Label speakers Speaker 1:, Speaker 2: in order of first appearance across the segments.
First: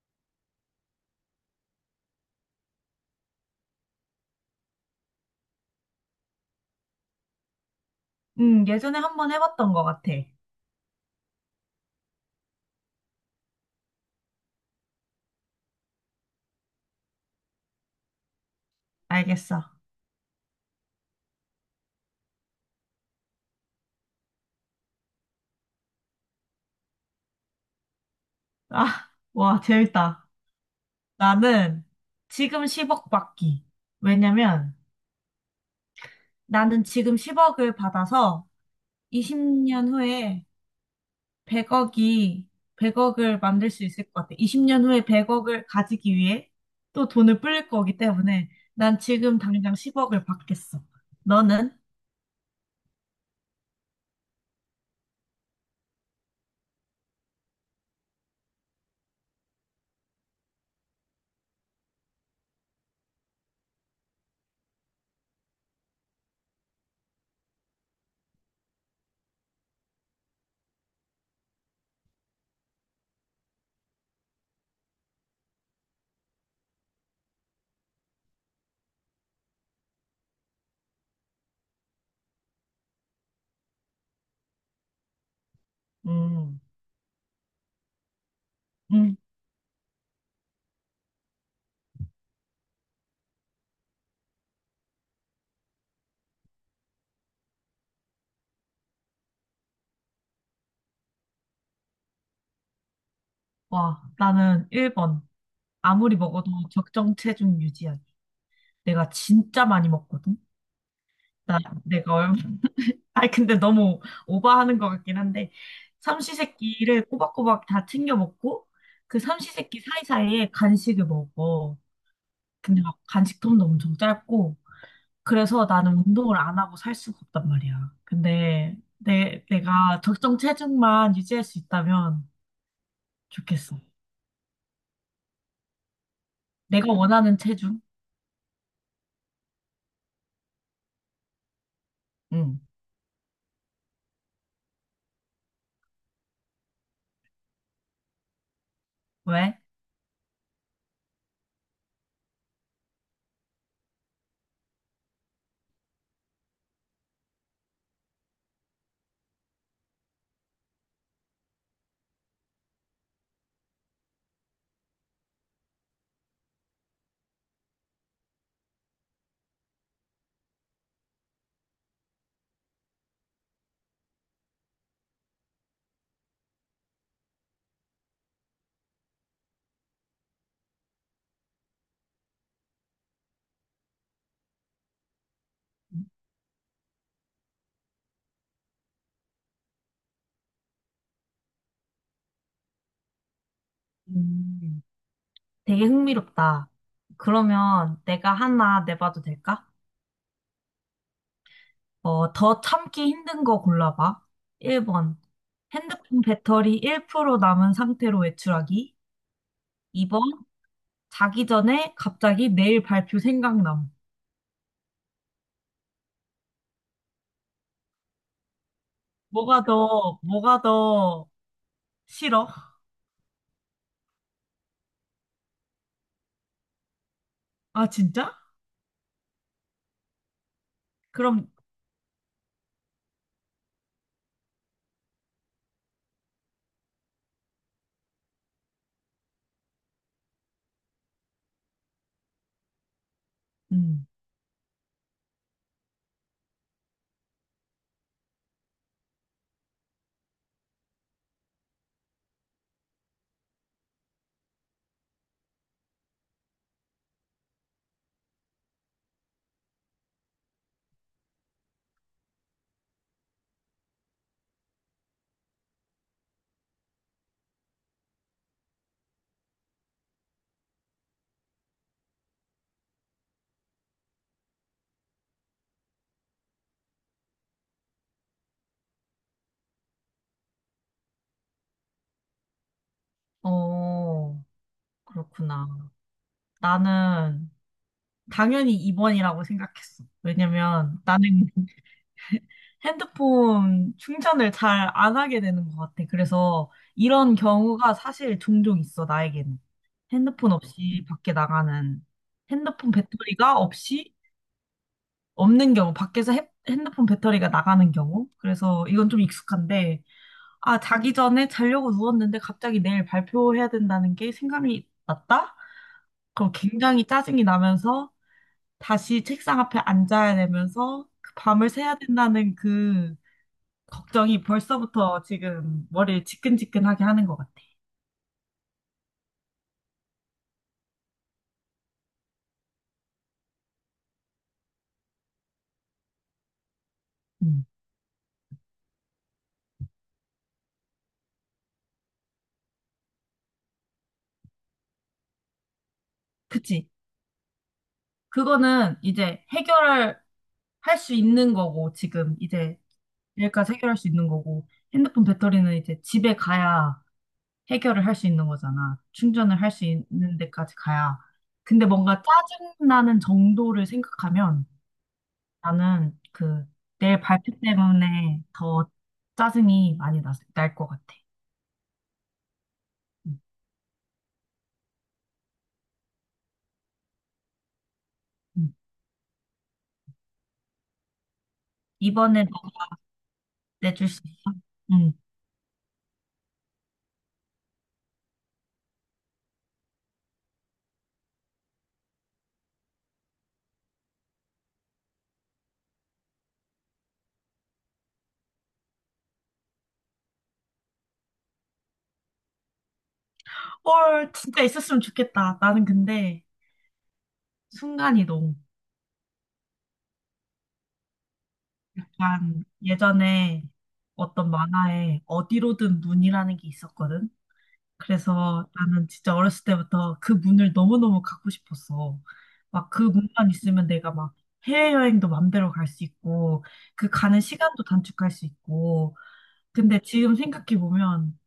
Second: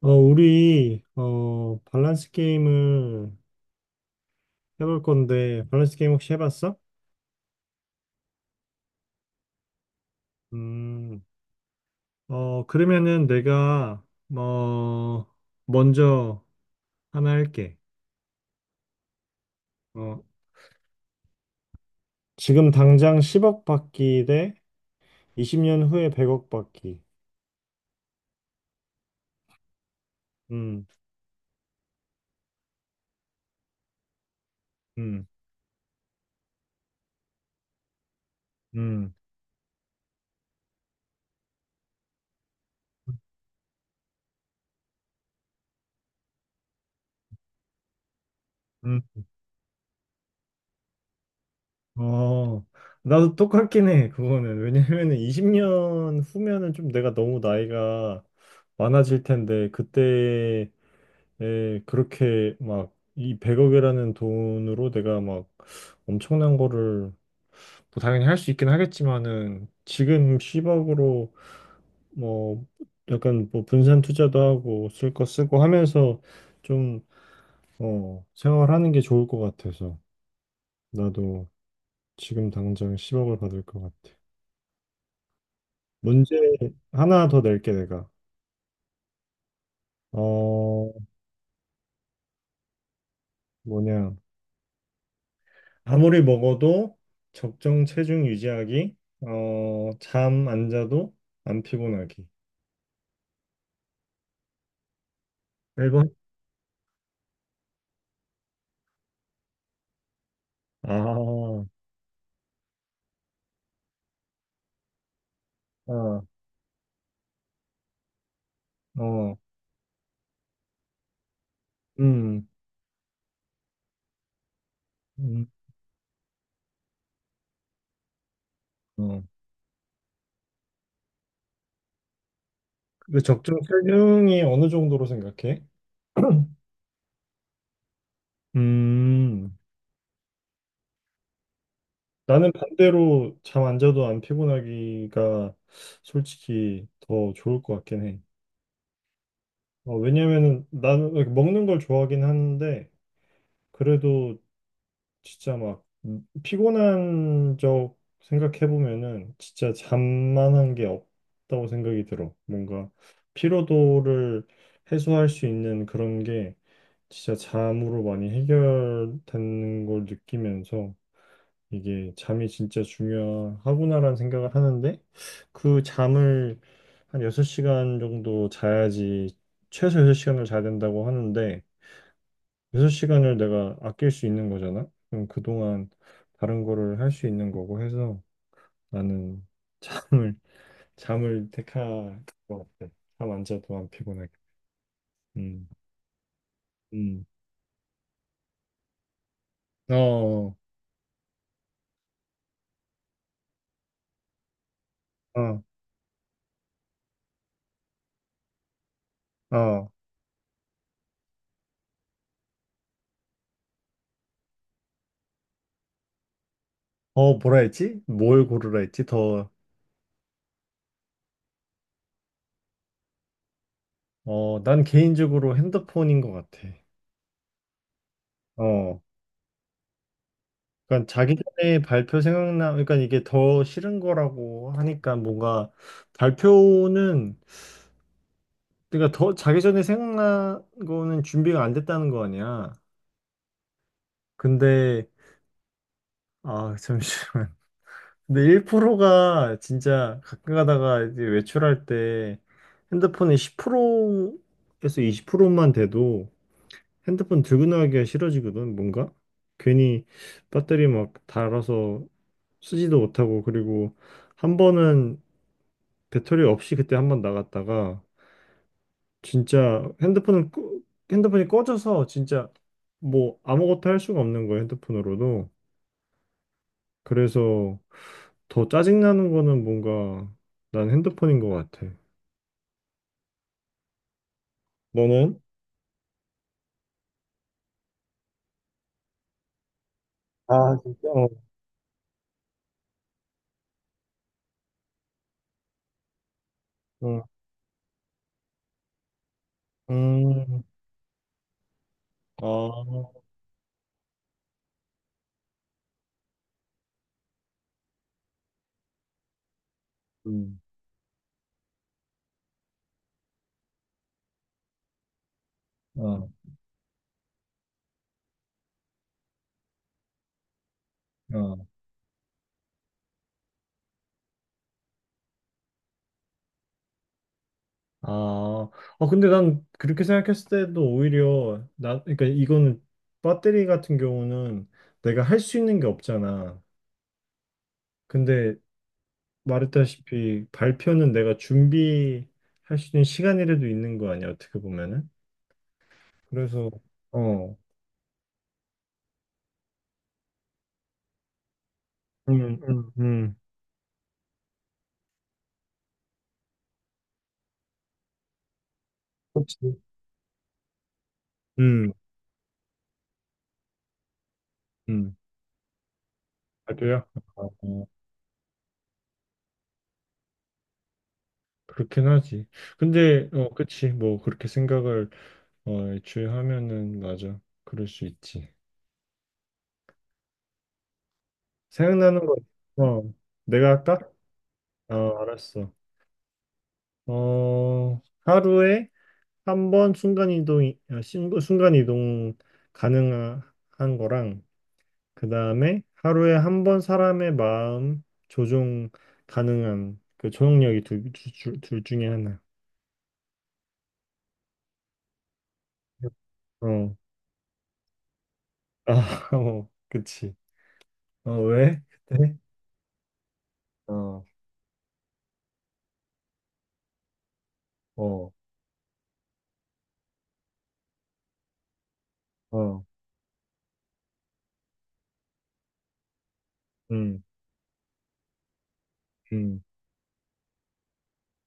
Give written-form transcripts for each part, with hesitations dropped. Speaker 1: 우리, 밸런스 게임을 해볼 건데, 밸런스 게임 혹시 해봤어?
Speaker 2: 예전에 한번 해봤던 것 같아.
Speaker 1: 음. 그러면은 내가, 뭐, 먼저 하나 할게.
Speaker 2: 알겠어.
Speaker 1: 어, 지금 당장 10억 받기 대 20년 후에 100억 받기.
Speaker 2: 아, 와, 재밌다.
Speaker 1: 음.
Speaker 2: 나는 지금 10억 받기. 왜냐면
Speaker 1: 음.
Speaker 2: 나는 지금 10억을 받아서
Speaker 1: 음.
Speaker 2: 20년 후에 100억이, 100억을 만들 수 있을 것 같아. 20년 후에 100억을 가지기 위해 또 돈을 불릴 거기 때문에 난
Speaker 1: 음.
Speaker 2: 지금 당장 10억을 받겠어. 너는?
Speaker 1: 어, 나도 똑같긴 해, 그거는. 왜냐면은 20년 후면은 좀 내가 너무 나이가 많아질 텐데, 그때 그렇게 막 이 100억이라는 돈으로 내가 막 엄청난 거를 뭐 당연히 할 수 있긴 하겠지만은 지금 10억으로 뭐 약간 뭐 분산 투자도 하고 쓸 거 쓰고 하면서 좀 생활하는 게 좋을 것 같아서 나도 지금 당장 10억을 받을 것 같아. 문제
Speaker 2: 음,
Speaker 1: 하나 더 낼게 내가.
Speaker 2: 음,
Speaker 1: 어, 뭐냐. 아무리 먹어도 적정 체중 유지하기, 잠 안 자도 안 피곤하기.
Speaker 2: 와, 나는 1번.
Speaker 1: 1번?
Speaker 2: 아무리 먹어도 적정 체중 유지하기. 내가 진짜 많이 먹거든? 나,
Speaker 1: 아.
Speaker 2: 내가 얼마, 아니, 근데 너무 오버하는 것 같긴 한데,
Speaker 1: 아.
Speaker 2: 삼시세끼를 꼬박꼬박 다 챙겨 먹고, 그
Speaker 1: 어.
Speaker 2: 삼시세끼 사이사이에 간식을 먹어.
Speaker 1: 음.
Speaker 2: 근데 막 간식통도 엄청 짧고,
Speaker 1: 음.
Speaker 2: 그래서 나는 운동을 안 하고 살 수가 없단 말이야. 근데
Speaker 1: 어.
Speaker 2: 내가 적정 체중만 유지할 수 있다면
Speaker 1: 그 적정
Speaker 2: 좋겠어.
Speaker 1: 체중이 어느 정도로 생각해?
Speaker 2: 내가 원하는 체중?
Speaker 1: 음. 나는
Speaker 2: 응.
Speaker 1: 반대로 잠 안 자도 안 피곤하기가 솔직히 더 좋을 것 같긴 해.
Speaker 2: 왜?
Speaker 1: 왜냐면은 나는 먹는 걸 좋아하긴 하는데, 그래도 진짜 막 피곤한 적 생각해보면은 진짜 잠만한 게 없다고 생각이 들어. 뭔가 피로도를 해소할 수 있는 그런 게 진짜 잠으로 많이 해결되는 걸 느끼면서 이게 잠이 진짜 중요하구나라는 생각을 하는데 그 잠을 한 6시간 정도 자야지 최소 6시간을 자야 된다고 하는데 6시간을 내가 아낄 수 있는 거잖아? 그럼 그동안 다른 거를 할 수 있는 거고 해서 나는 잠을, 잠을 택할 것 같아. 잠안 자도 안 피곤하게.
Speaker 2: 음.
Speaker 1: 음.
Speaker 2: 되게 흥미롭다.
Speaker 1: 음.
Speaker 2: 그러면 내가 하나 내봐도 될까?
Speaker 1: 어. 어.
Speaker 2: 어, 더 참기 힘든 거 골라봐. 1번. 핸드폰 배터리 1% 남은 상태로 외출하기.
Speaker 1: 어.
Speaker 2: 2번. 자기 전에 갑자기 내일 발표 생각남.
Speaker 1: 뭐라 했지? 뭘 고르라 했지? 더,
Speaker 2: 뭐가 더 싫어?
Speaker 1: 난 개인적으로 핸드폰인 것 같아.
Speaker 2: 아, 진짜?
Speaker 1: 어. 그러니까 자기
Speaker 2: 그럼,
Speaker 1: 전에 발표 생각나, 그러니까 이게 더 싫은 거라고 하니까 뭔가 발표는 그러니까 더 자기 전에 생각난 거는 준비가 안 됐다는 거 아니야.
Speaker 2: 음,
Speaker 1: 근데 아 잠시만. 근데 1%가 진짜 가끔 가다가 이제 외출할 때 핸드폰이 10%에서 20%만 돼도 핸드폰 들고 나가기가 싫어지거든. 뭔가 괜히 배터리 막 닳아서 쓰지도 못하고 그리고 한 번은 배터리 없이 그때 한 번 나갔다가 진짜 핸드폰이 꺼져서 진짜 뭐 아무것도 할 수가 없는 거예요, 핸드폰으로도. 그래서 더 짜증나는 거는 뭔가 난 핸드폰인 것 같아.
Speaker 2: 어,
Speaker 1: 너는?
Speaker 2: 그렇구나. 나는 당연히 2번이라고 생각했어.
Speaker 1: 아,
Speaker 2: 왜냐면
Speaker 1: 진짜? 어.
Speaker 2: 나는 핸드폰 충전을 잘 안 하게 되는 것 같아. 그래서
Speaker 1: 응.
Speaker 2: 이런 경우가 사실 종종 있어, 나에게는. 핸드폰
Speaker 1: 음.
Speaker 2: 없이 밖에 나가는,
Speaker 1: 아.
Speaker 2: 핸드폰 배터리가 없이 없는 경우, 밖에서 핸드폰 배터리가 나가는 경우. 그래서 이건 좀 익숙한데,
Speaker 1: 음.
Speaker 2: 아, 자기 전에 자려고 누웠는데 갑자기 내일 발표해야 된다는 게 생각이 났다?
Speaker 1: 어.
Speaker 2: 그럼 굉장히 짜증이 나면서 다시 책상 앞에 앉아야 되면서 그
Speaker 1: 어.
Speaker 2: 밤을 새야 된다는 그 걱정이 벌써부터 지금 머리를 지끈지끈하게 하는 것 같아.
Speaker 1: 아, 아, 근데 난 그렇게 생각했을 때도 오히려 나, 그러니까 이거는 배터리 같은 경우는 내가 할 수 있는 게 없잖아.
Speaker 2: 음.
Speaker 1: 근데 말했다시피 발표는 내가 준비할 수 있는 시간이라도 있는 거 아니야, 어떻게 보면은. 그래서,
Speaker 2: 그치?
Speaker 1: 어.
Speaker 2: 그거는 이제 해결할 할 수 있는 거고, 지금
Speaker 1: 음.
Speaker 2: 이제
Speaker 1: 음. 음.
Speaker 2: 여기까지 해결할 수 있는 거고, 핸드폰 배터리는 이제 집에 가야 해결을 할 수 있는 거잖아. 충전을 할
Speaker 1: 그렇지.
Speaker 2: 수 있는 데까지 가야. 근데
Speaker 1: 음.
Speaker 2: 뭔가 짜증나는 정도를 생각하면
Speaker 1: 음.
Speaker 2: 나는 그
Speaker 1: 발표야?
Speaker 2: 내
Speaker 1: 어,
Speaker 2: 발표 때문에 더 짜증이 많이 날 것 같아.
Speaker 1: 그렇긴 하지. 근데,
Speaker 2: 음.
Speaker 1: 그치. 뭐, 그렇게 생각을, 애초에 하면은, 맞아. 그럴 수 있지.
Speaker 2: 음.
Speaker 1: 생각나는 거,
Speaker 2: 이번에 너
Speaker 1: 어, 내가 할까?
Speaker 2: 내줄 수 있어? 응.
Speaker 1: 알았어. 하루에 한 번 순간이동 가능한 거랑, 그 다음에 하루에 한 번 사람의 마음 조종 가능한 그 조종력이 둘 중에 하나.
Speaker 2: 헐, 진짜 있었으면 좋겠다. 나는 근데
Speaker 1: 어,
Speaker 2: 순간이동.
Speaker 1: 아. 어, 그치. 왜? 그때?
Speaker 2: 약간 예전에
Speaker 1: 어.
Speaker 2: 어떤 만화에 어디로든 문이라는 게 있었거든.
Speaker 1: 어.
Speaker 2: 그래서 나는 진짜 어렸을 때부터 그 문을 너무너무 갖고 싶었어.
Speaker 1: 어.
Speaker 2: 막 그 문만 있으면 내가 막 해외여행도 맘대로 갈 수 있고, 그
Speaker 1: 음.
Speaker 2: 가는 시간도 단축할 수 있고.
Speaker 1: 음.
Speaker 2: 근데 지금 생각해보면,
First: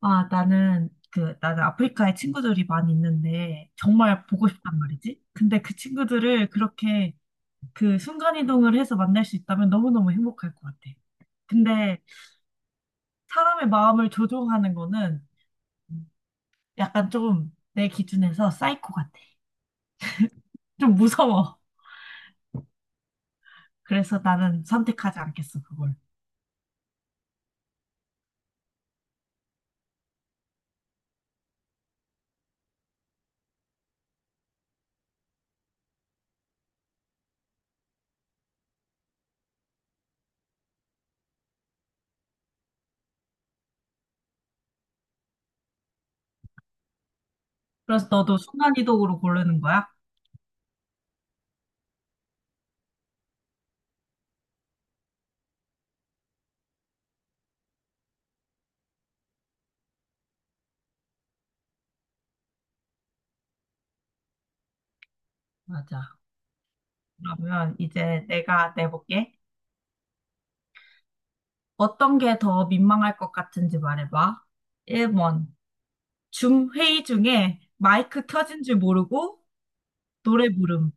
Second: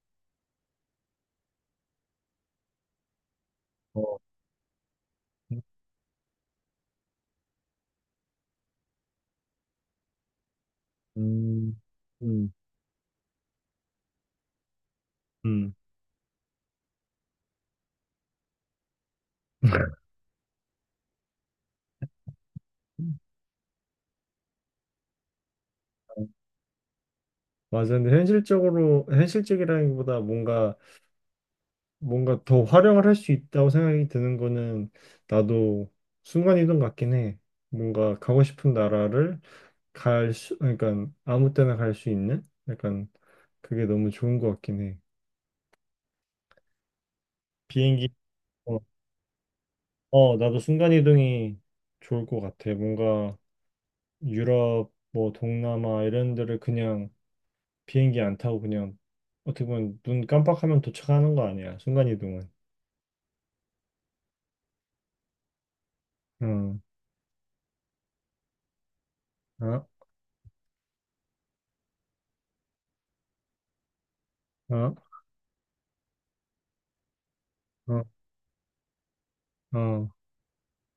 Speaker 2: 나는 아프리카에 친구들이 많이 있는데,
Speaker 1: 어.
Speaker 2: 정말 보고 싶단 말이지. 근데 그 친구들을 그렇게 그 순간이동을 해서 만날 수 있다면 너무너무 행복할 것 같아.
Speaker 1: 음.
Speaker 2: 근데
Speaker 1: 음.
Speaker 2: 사람의 마음을 조종하는 거는
Speaker 1: 음.
Speaker 2: 약간 좀 내 기준에서 사이코 같아. 좀 무서워. 그래서 나는 선택하지 않겠어, 그걸.
Speaker 1: 맞아. 근데 현실적으로, 현실적이라기보다 뭔가 더 활용을 할 수 있다고 생각이 드는 거는 나도 순간이동 같긴 해. 뭔가 가고 싶은 나라를 갈 수, 그러니까 아무 때나 갈 수 있는 약간 그게 너무 좋은 것 같긴 해. 비행기,
Speaker 2: 그래서 너도
Speaker 1: 어,
Speaker 2: 순간이동으로 고르는 거야?
Speaker 1: 나도 순간이동이 좋을 것 같아. 뭔가 유럽, 뭐 동남아 이런 데를 그냥 비행기 안 타고 그냥 어떻게 보면 눈 깜빡하면 도착하는 거 아니야. 순간이동은.
Speaker 2: 맞아.
Speaker 1: 응.
Speaker 2: 그러면 이제 내가 내볼게.
Speaker 1: 어.
Speaker 2: 어떤 게 더 민망할 것 같은지 말해봐.
Speaker 1: 어.
Speaker 2: 1번. 줌 회의 중에
Speaker 1: 어.
Speaker 2: 마이크 켜진 줄 모르고
Speaker 1: 어. 어.
Speaker 2: 노래 부름.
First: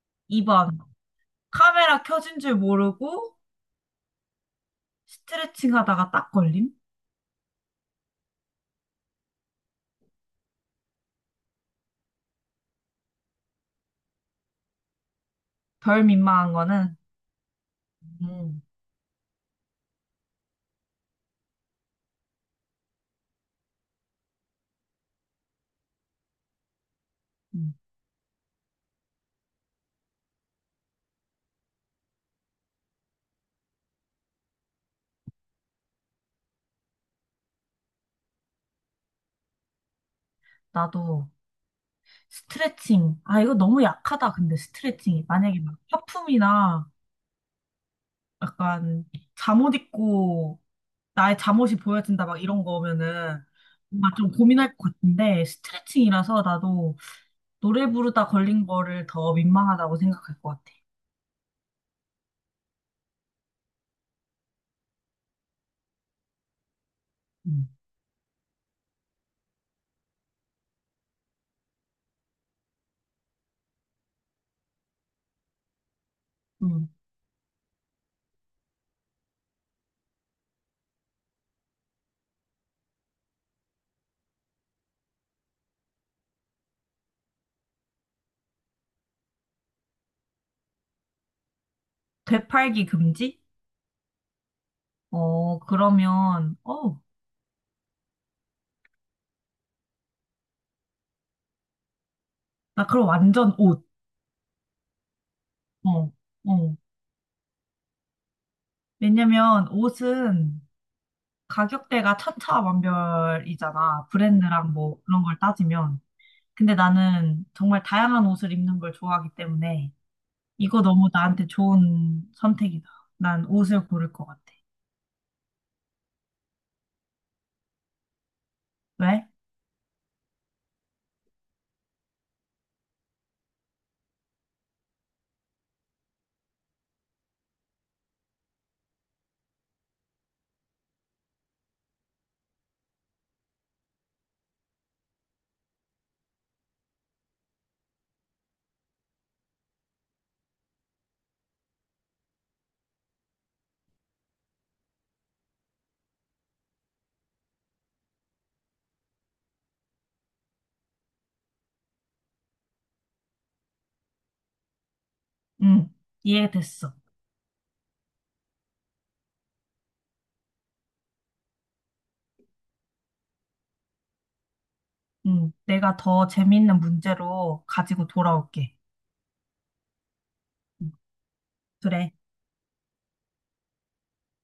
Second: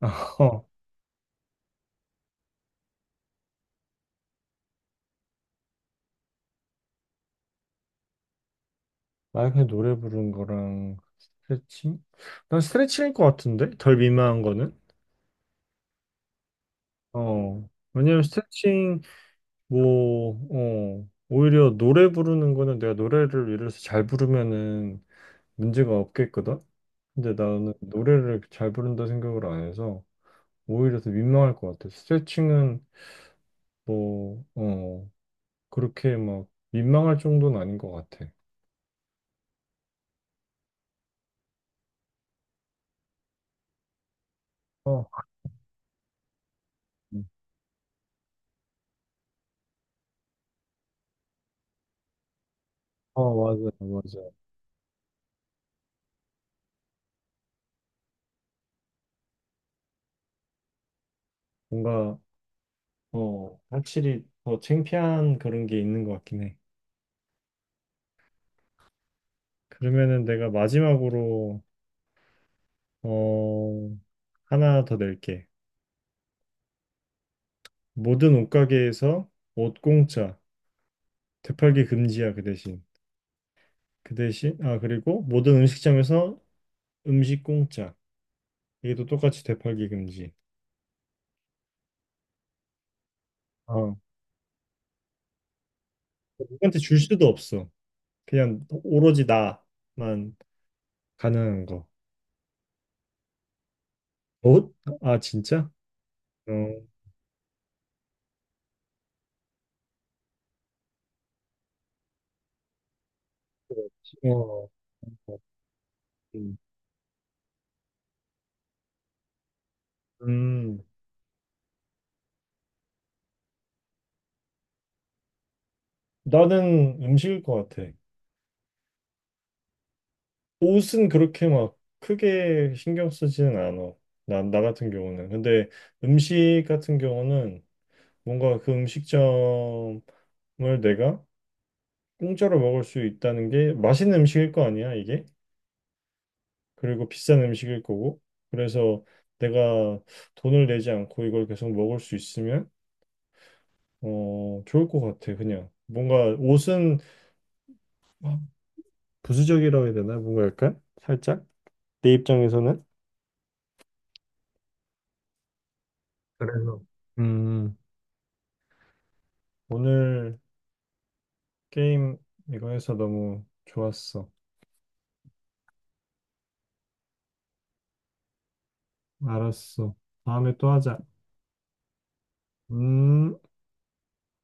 Speaker 2: 2번. 카메라 켜진 줄 모르고 스트레칭 하다가 딱 걸림?
Speaker 1: 만약에 노래 부르는 거랑 스트레칭? 난 스트레칭일 것 같은데? 덜 민망한 거는?
Speaker 2: 덜 민망한 거는,
Speaker 1: 어. 왜냐면
Speaker 2: 음.
Speaker 1: 스트레칭, 뭐, 어. 오히려 노래 부르는 거는 내가 노래를 예를 들어서 잘 부르면은 문제가 없겠거든? 근데 나는
Speaker 2: 음,
Speaker 1: 노래를 잘 부른다 생각을 안 해서 오히려 더 민망할 것 같아. 스트레칭은 뭐, 어. 그렇게 막 민망할 정도는 아닌 것 같아.
Speaker 2: 나도 스트레칭. 아, 이거 너무 약하다, 근데
Speaker 1: 어,
Speaker 2: 스트레칭이. 만약에 막 화품이나 약간 잠옷 입고 나의 잠옷이 보여진다, 막 이런
Speaker 1: 어,
Speaker 2: 거면은
Speaker 1: 맞아,
Speaker 2: 뭔가
Speaker 1: 맞아.
Speaker 2: 좀 고민할 것 같은데, 스트레칭이라서 나도 노래 부르다 걸린 거를 더 민망하다고 생각할 것 같아.
Speaker 1: 뭔가 확실히 더 창피한 그런 게 있는 것 같긴 해.
Speaker 2: 음.
Speaker 1: 그러면은 내가 마지막으로 어, 하나 더 낼게.
Speaker 2: 음.
Speaker 1: 모든 옷가게에서 옷 공짜, 되팔기 금지야 그 대신. 그 대신 아 그리고 모든 음식점에서 음식 공짜. 이게 또 똑같이 되팔기 금지.
Speaker 2: 되팔기 금지?
Speaker 1: 어.
Speaker 2: 어, 그러면,
Speaker 1: 누구한테 줄
Speaker 2: 어,
Speaker 1: 수도 없어. 그냥 오로지 나만 가능한 거.
Speaker 2: 나 그럼 완전 옷.
Speaker 1: 옷? 아 진짜?
Speaker 2: 어,
Speaker 1: 어.
Speaker 2: 어. 왜냐면 옷은 가격대가 천차만별이잖아.
Speaker 1: 그렇지. 어.
Speaker 2: 브랜드랑 뭐 그런 걸 따지면.
Speaker 1: 음.
Speaker 2: 근데 나는 정말 다양한 옷을 입는 걸 좋아하기 때문에
Speaker 1: 음.
Speaker 2: 이거 너무 나한테 좋은 선택이다. 난 옷을 고를 것 같아.
Speaker 1: 나는 음식일 것 같아.
Speaker 2: 왜?
Speaker 1: 옷은 그렇게 막 크게 신경 쓰지는 않아. 나 같은 경우는. 근데 음식 같은 경우는 뭔가 그 음식점을 내가 공짜로 먹을 수 있다는 게 맛있는 음식일 거 아니야, 이게? 그리고 비싼 음식일 거고. 그래서 내가 돈을 내지 않고 이걸 계속 먹을 수 있으면 좋을 것 같아, 그냥. 뭔가 옷은 부수적이라고 해야 되나? 뭔가 약간 살짝 내 입장에서는.
Speaker 2: 응,
Speaker 1: 그래서
Speaker 2: 이해됐어.
Speaker 1: 음 오늘 게임 이거 해서 너무 좋았어.
Speaker 2: 응, 내가 더 재밌는 문제로 가지고 돌아올게.
Speaker 1: 알았어. 다음에 또
Speaker 2: 응,
Speaker 1: 하자.
Speaker 2: 그래.
Speaker 1: 음.